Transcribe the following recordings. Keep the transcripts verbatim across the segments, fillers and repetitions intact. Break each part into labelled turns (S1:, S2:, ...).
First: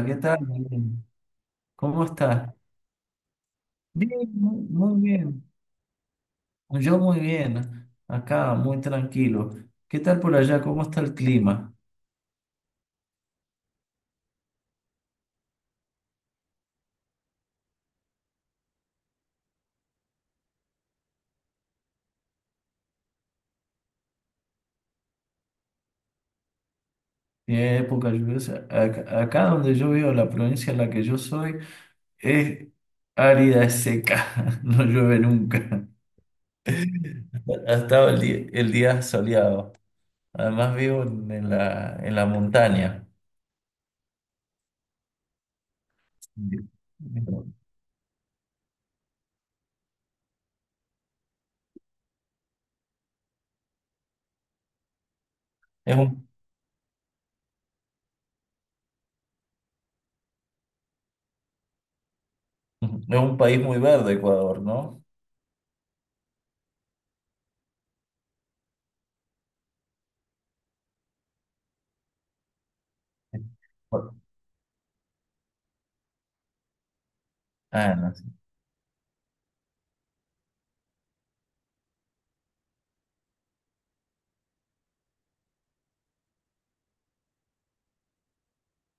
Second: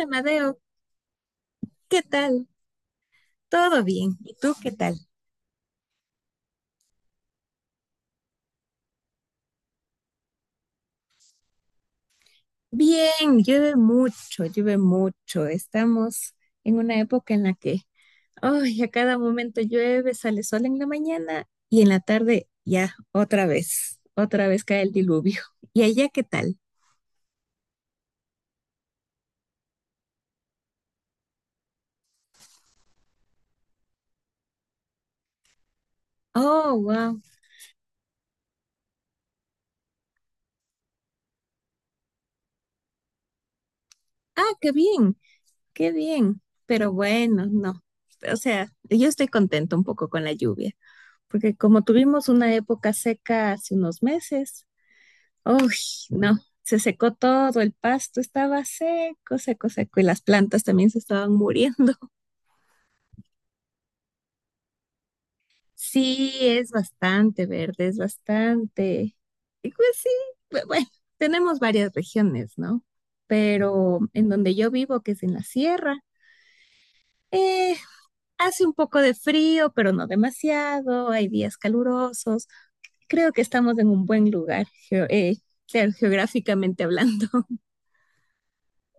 S1: Hola, ¿qué tal?
S2: Madeo, ¿qué
S1: ¿Cómo
S2: tal?
S1: estás?
S2: ¿Todo bien?
S1: Bien,
S2: ¿Y tú
S1: mu-
S2: qué tal?
S1: muy bien. Yo muy bien. Acá, muy tranquilo. ¿Qué tal por allá? ¿Cómo está el clima?
S2: Bien, llueve mucho, llueve mucho. Estamos en una época en la que, ay, a cada momento llueve, sale sol en la mañana y en la tarde ya otra vez, otra vez cae el diluvio. ¿Y allá qué tal?
S1: ¿Tiene época lluviosa? Acá, acá donde yo vivo, la provincia en la que yo soy, es árida, es seca. No llueve nunca.
S2: Oh, wow.
S1: Ha estado el día, el día soleado. Además vivo en, en la, en la montaña.
S2: Ah, qué bien, qué bien. Pero bueno, no. O sea, yo estoy contenta un poco con la lluvia, porque como tuvimos una época seca hace unos meses, uy,
S1: Es un,
S2: no, se secó todo, el pasto estaba seco, seco, seco y las plantas también se estaban muriendo.
S1: es un país muy verde, Ecuador, ¿no?
S2: Sí, es bastante verde, es bastante. Y pues sí, bu- bueno, tenemos varias regiones, ¿no? Pero en donde yo vivo, que es en la sierra, eh,
S1: Ah, no.
S2: hace un poco de frío, pero no demasiado, hay días calurosos. Creo que estamos en un buen lugar, geo- eh, claro, geográficamente hablando.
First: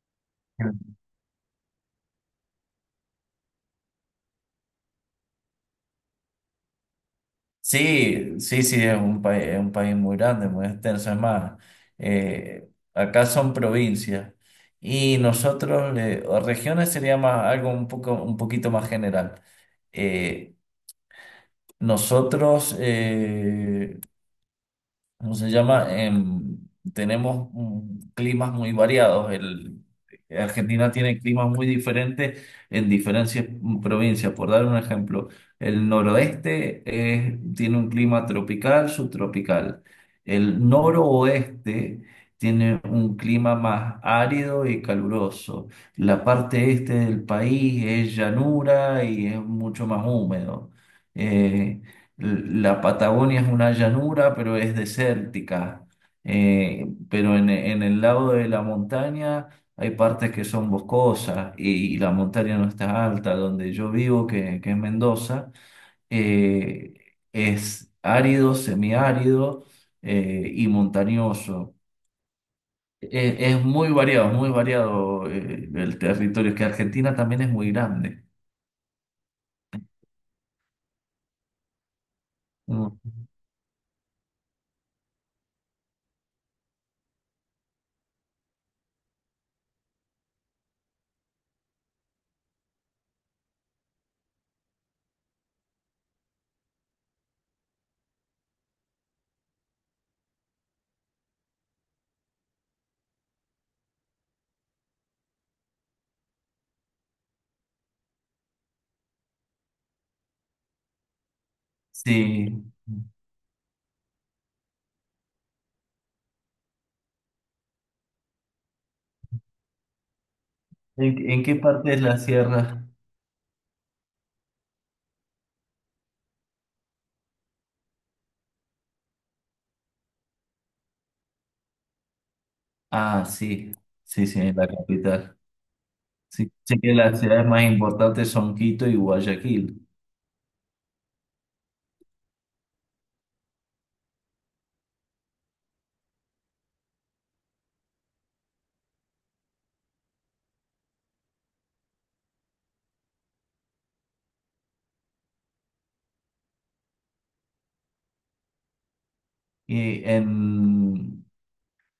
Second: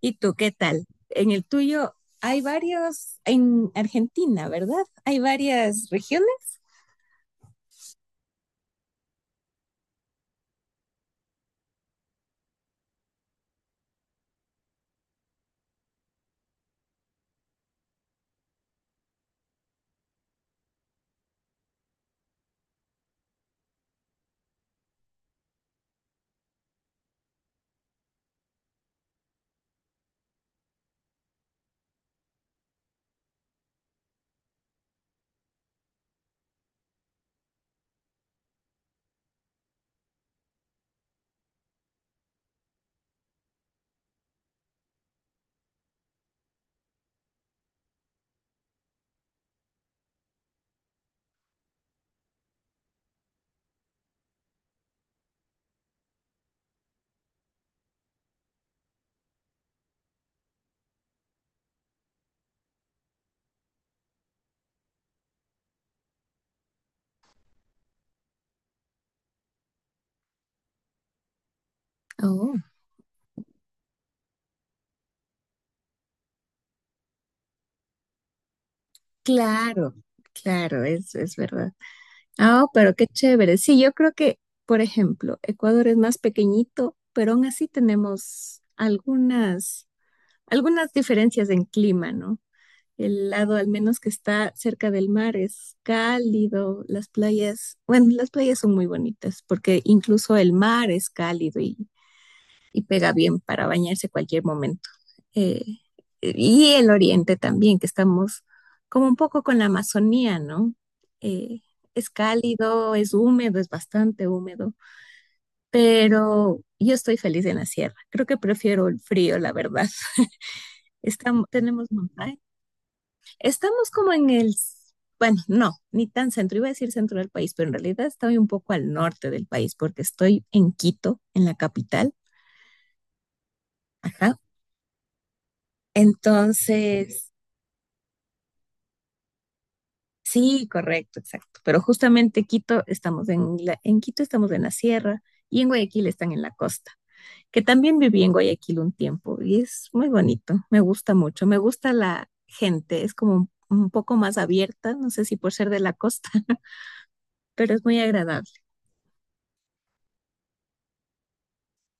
S2: ¿Y tú qué tal? En el tuyo hay varios, en Argentina, ¿verdad? Hay varias regiones.
S1: Sí, sí, sí, es un país, es un país muy grande, muy extenso. Es más, eh, acá son provincias y nosotros, le- o regiones sería más algo un poco, un poquito más general. Eh, nosotros, eh, ¿cómo se llama? Em, tenemos mm, climas muy variados. El, Argentina tiene climas muy diferentes en diferentes provincias. Por dar un ejemplo, el noroeste es- tiene un clima tropical, subtropical. El noroeste tiene un clima más árido y caluroso. La parte este del país es llanura y es mucho más húmedo. Eh, la Patagonia es una llanura, pero es desértica. Eh, pero en, en el lado de la montaña hay partes que son boscosas y, y la montaña no está alta. Donde yo vivo, que, que es Mendoza, eh, es árido, semiárido eh, y montañoso.
S2: Oh,
S1: Eh, es muy variado, es muy variado eh, el territorio, que Argentina también es muy grande.
S2: claro, claro, es, es verdad. Ah, oh, pero
S1: Mm,
S2: qué chévere. Sí, yo creo que, por ejemplo, Ecuador es más pequeñito, pero aún así tenemos algunas, algunas diferencias en clima, ¿no? El lado al menos que está cerca del mar es cálido, las playas, bueno, las playas son muy bonitas porque incluso el mar es cálido y y pega bien para bañarse cualquier momento. Eh, y el oriente también, que estamos como un poco con la Amazonía, ¿no? Eh, es
S1: Sí.
S2: cálido, es húmedo, es bastante húmedo, pero yo estoy feliz en la sierra. Creo que prefiero el frío, la verdad.
S1: ¿En, en
S2: Estamos,
S1: qué
S2: tenemos
S1: parte es la
S2: montaña.
S1: sierra?
S2: Estamos como en el, bueno, no, ni tan centro, iba a decir centro del país, pero en realidad estoy un poco al norte del país porque estoy en Quito, en la capital.
S1: Ah, sí, sí,
S2: Ajá.
S1: sí, en la capital. Sí, sé que las
S2: Entonces,
S1: ciudades más importantes son Quito y Guayaquil.
S2: sí, correcto, exacto. Pero justamente Quito estamos en la- en Quito estamos en la sierra y en Guayaquil están en la costa. Que también viví en Guayaquil un tiempo y es muy bonito. Me gusta mucho. Me gusta la gente. Es como un, un poco más abierta. No sé si por ser de la costa, pero es muy agradable.
S1: Y en,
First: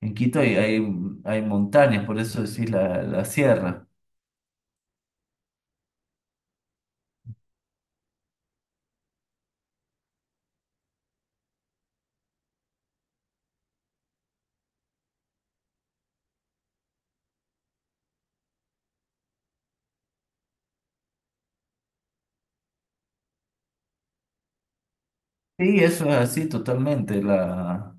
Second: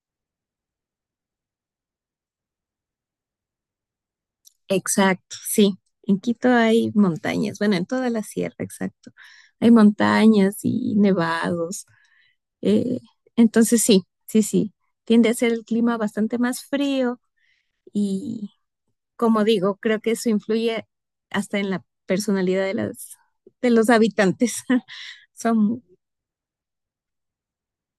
S1: en Quito hay, hay, hay montañas, por eso decís la, la sierra.
S2: Exacto, sí. En Quito hay montañas. Bueno, en toda la sierra, exacto. Hay montañas y nevados. eh, entonces sí, sí, sí. Tiende a ser el clima bastante más frío. Y como digo, creo que eso influye hasta en la personalidad de, las, de los habitantes.
S1: Sí,
S2: ¿Son
S1: eso es así totalmente. La,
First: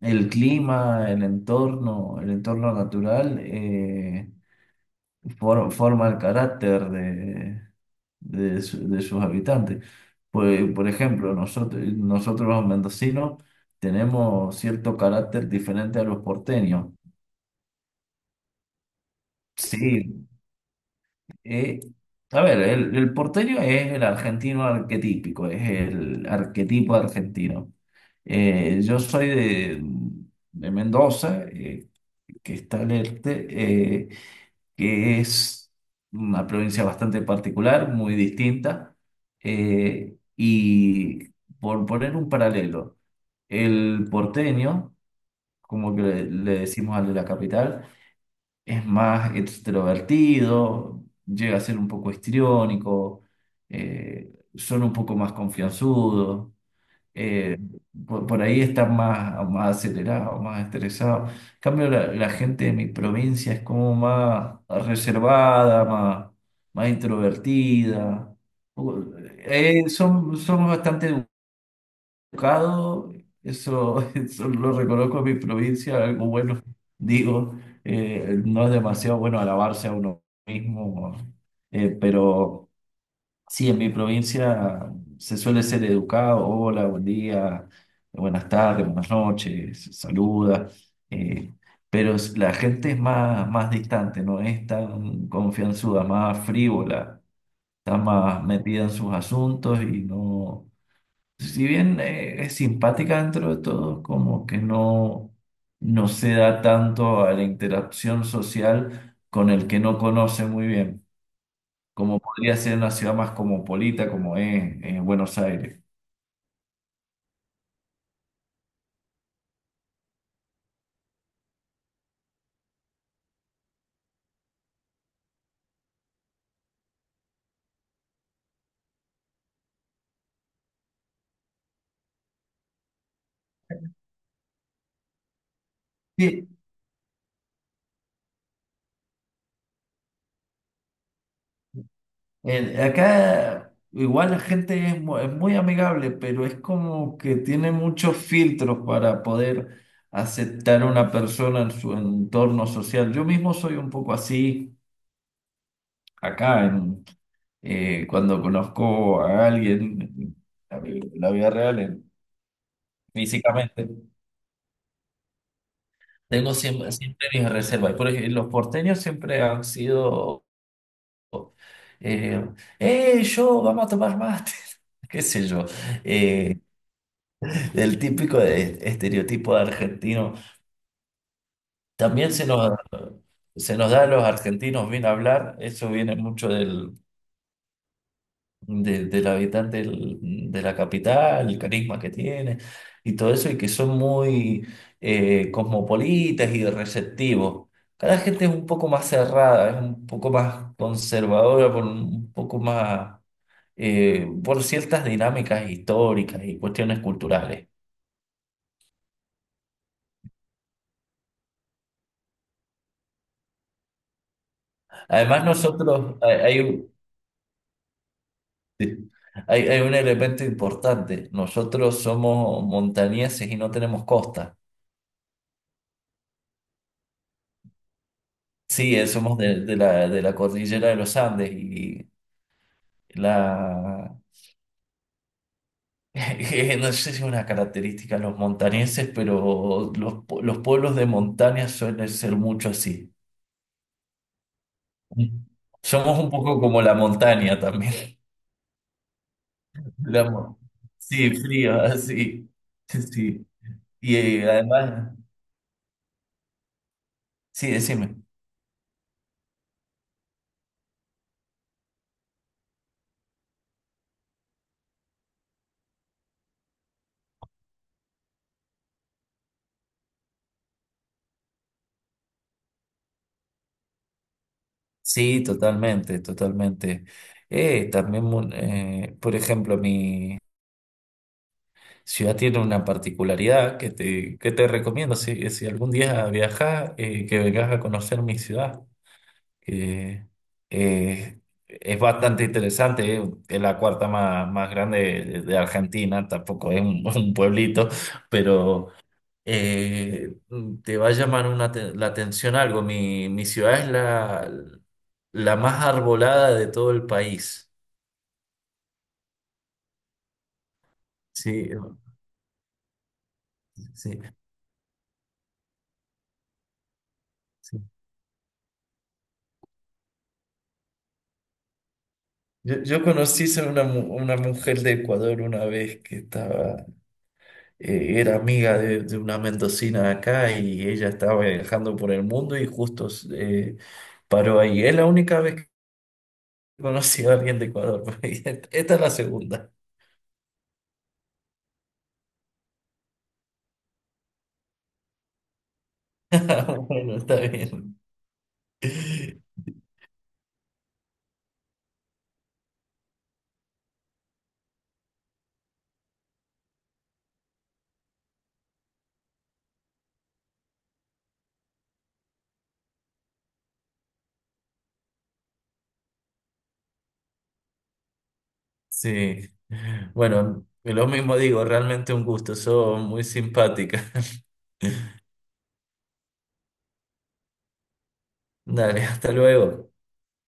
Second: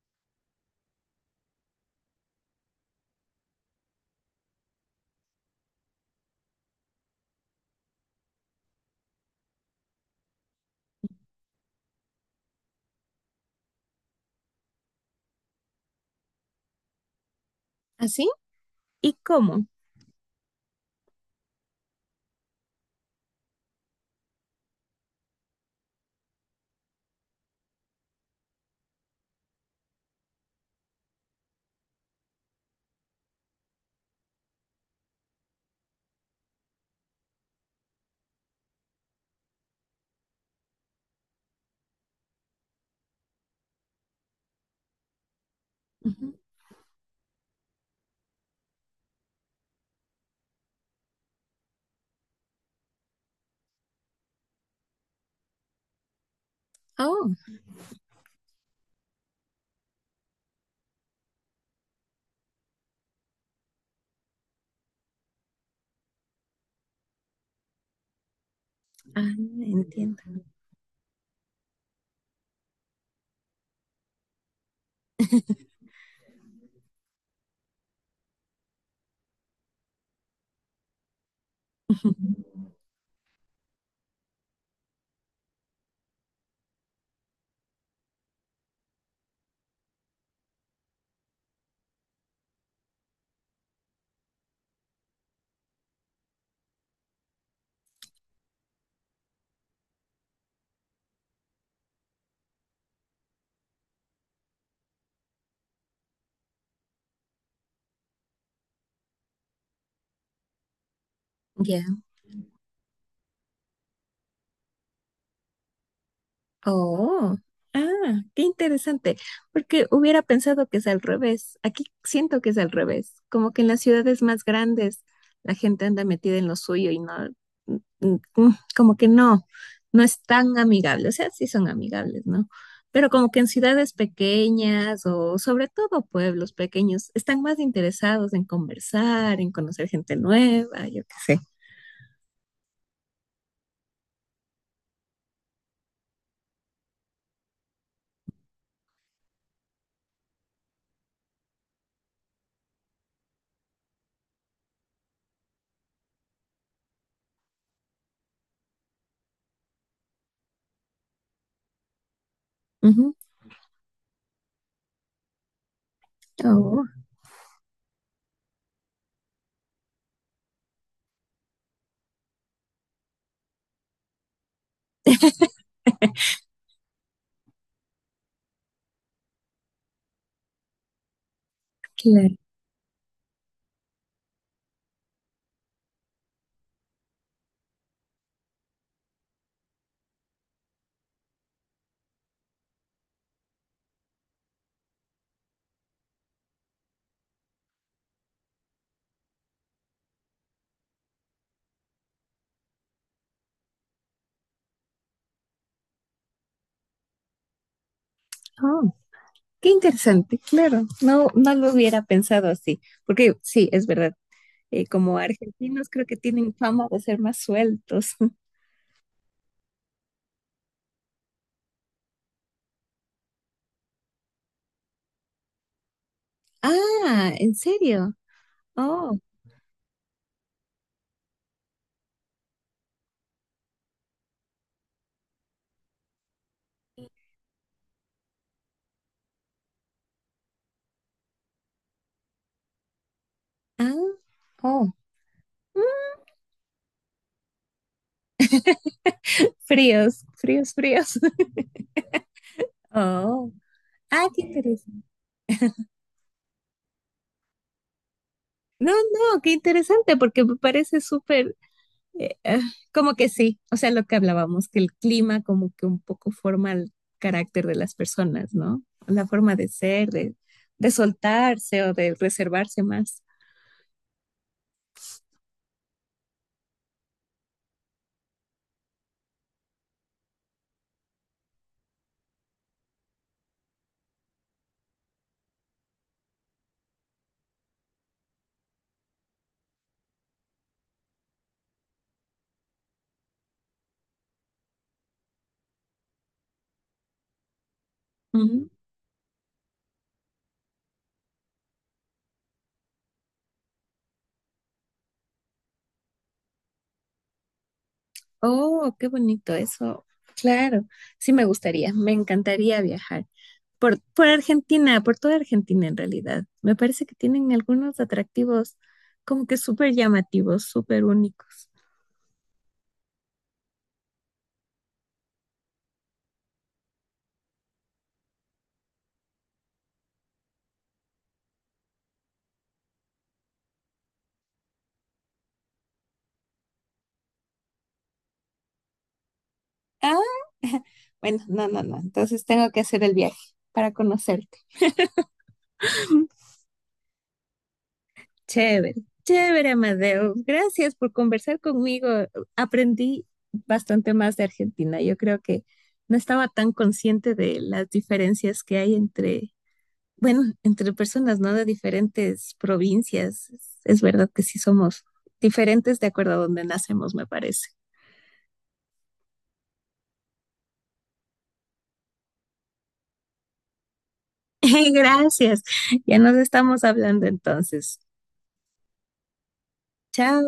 S1: el clima, el entorno, el entorno natural. eh, for- forma el carácter de, de, su- de sus habitantes. Pues, por ejemplo, nosotros, nosotros los mendocinos tenemos cierto carácter diferente a los porteños.
S2: así? ¿Y cómo?
S1: Sí, eh, a ver, el, el porteño es el argentino arquetípico, es el arquetipo argentino. Eh, yo soy de, de Mendoza, eh, que está al este, eh, que es una provincia bastante particular, muy distinta. Eh, y por poner un paralelo, el porteño, como que le,
S2: Ujú.
S1: le decimos al de la capital, es más extrovertido, llega a ser un poco histriónico, eh, son un poco más confianzudos,
S2: Oh,
S1: eh, por, por ahí están más, más acelerados, más estresados. En cambio, la, la gente de mi provincia es como más reservada, más, más introvertida. U-
S2: ah,
S1: eh,
S2: entiendo.
S1: son, somos bastante educados, eso, eso lo reconozco en mi provincia, algo bueno, digo, eh, no es demasiado bueno alabarse a uno mismo, eh, pero... Sí, en mi provincia se suele ser educado, hola, buen día, buenas tardes, buenas noches, saluda, eh, pero es- la gente es más, más distante, no es tan confianzuda, más frívola, está más metida en sus asuntos y no, si bien eh, es simpática dentro de todo, como que no, no se da tanto a la interacción social con el que no conoce muy bien,
S2: Ya.
S1: como podría ser una ciudad más cosmopolita como es eh, Buenos Aires.
S2: Oh, ah, qué interesante, porque hubiera pensado que es al revés. Aquí siento que es al revés, como que en las ciudades más grandes la gente anda metida en lo suyo y no, mm, mm, mm, como que no, no es tan amigable. O sea, sí son amigables, ¿no? Pero como que en ciudades pequeñas o sobre todo
S1: Sí,
S2: pueblos pequeños están más interesados en conversar, en conocer gente nueva, yo qué sé.
S1: el- acá igual la gente es, mu- es muy amigable, pero es como que tiene muchos filtros para poder aceptar a una persona en su entorno social. Yo mismo soy un poco así acá, en, eh, cuando conozco a alguien, la, vi- la vida real, en-
S2: Ujú.
S1: físicamente. Tengo
S2: Oh,
S1: siempre, siempre mis reservas. Por ejemplo, los porteños siempre han sido. Eh, "Eh, yo, vamos a tomar mate. Qué sé yo, eh, el típico de- estereotipo de argentino. También
S2: claro.
S1: se nos, se nos da a los argentinos bien hablar, eso viene mucho del, de- del habitante del- de la capital, el carisma que tiene y todo eso, y que son muy eh, cosmopolitas y receptivos. Cada gente es un poco más cerrada, es un poco más conservadora, por un poco más eh, por ciertas dinámicas históricas y cuestiones culturales.
S2: Oh, qué interesante, claro. No, no lo hubiera pensado así, porque sí, es verdad. Eh, como
S1: Además,
S2: argentinos creo que
S1: nosotros, hay,
S2: tienen
S1: hay
S2: fama
S1: un
S2: de ser más sueltos.
S1: sí, hay- hay un elemento importante, nosotros somos montañeses y no tenemos costa.
S2: Ah, ¿en serio?
S1: Sí, eh,
S2: Oh,
S1: somos de, de la, de la cordillera de los Andes y la... No sé si es una característica de los montañeses, pero los, pu- los pueblos de montaña suelen ser mucho así.
S2: ah, oh. Mm,
S1: Somos un poco como la montaña también.
S2: fríos,
S1: La mo-
S2: fríos, fríos.
S1: sí, frío, así. Sí. Sí.
S2: Oh,
S1: Y
S2: ah, qué
S1: eh,
S2: interesante.
S1: además, sí, decime.
S2: No, no, qué interesante, porque me parece súper, eh, ah, como que sí, o sea, lo que hablábamos, que el clima como que un poco forma el carácter de las personas, ¿no? La forma de ser, de, de soltarse o de reservarse más.
S1: Sí, totalmente, totalmente. Eh, también, mu- eh, por ejemplo, mi... Ciudad tiene una particularidad que te, que te recomiendo si, si algún día viajas, eh, que vengas a conocer mi ciudad, que eh, es bastante interesante, eh, es la cuarta más, más grande de, de Argentina, tampoco es un, un pueblito,
S2: Ujú.
S1: pero eh, te va a llamar una te- la atención algo. Mi, mi ciudad es la, la más arbolada de todo el país.
S2: Oh, qué bonito eso. Claro, sí me
S1: Sí,
S2: gustaría, me encantaría viajar por,
S1: sí.
S2: por Argentina, por toda Argentina en realidad. Me parece que tienen
S1: Sí.
S2: algunos atractivos como que súper llamativos, súper únicos.
S1: Yo, yo conocí a una, mu- una mujer de Ecuador una vez que estaba, eh, era amiga de, de una mendocina acá y ella estaba viajando por el mundo y justo eh, paró ahí. Es la única vez que conocí a alguien de Ecuador. Esta es la segunda.
S2: Ah, bueno, no, no, no. Entonces tengo que hacer el viaje para conocerte.
S1: Bueno, está bien.
S2: Chévere, chévere, Amadeo. Gracias por conversar conmigo. Aprendí bastante más de Argentina. Yo creo que no estaba tan consciente de las diferencias que hay entre, bueno, entre personas, ¿no? De diferentes provincias. Es, es verdad que sí somos diferentes de acuerdo a donde nacemos, me parece.
S1: Sí. Bueno, lo mismo digo, realmente un gusto. Sos muy simpática.
S2: Gracias. Ya nos estamos hablando entonces.
S1: Dale, hasta luego.
S2: Chao.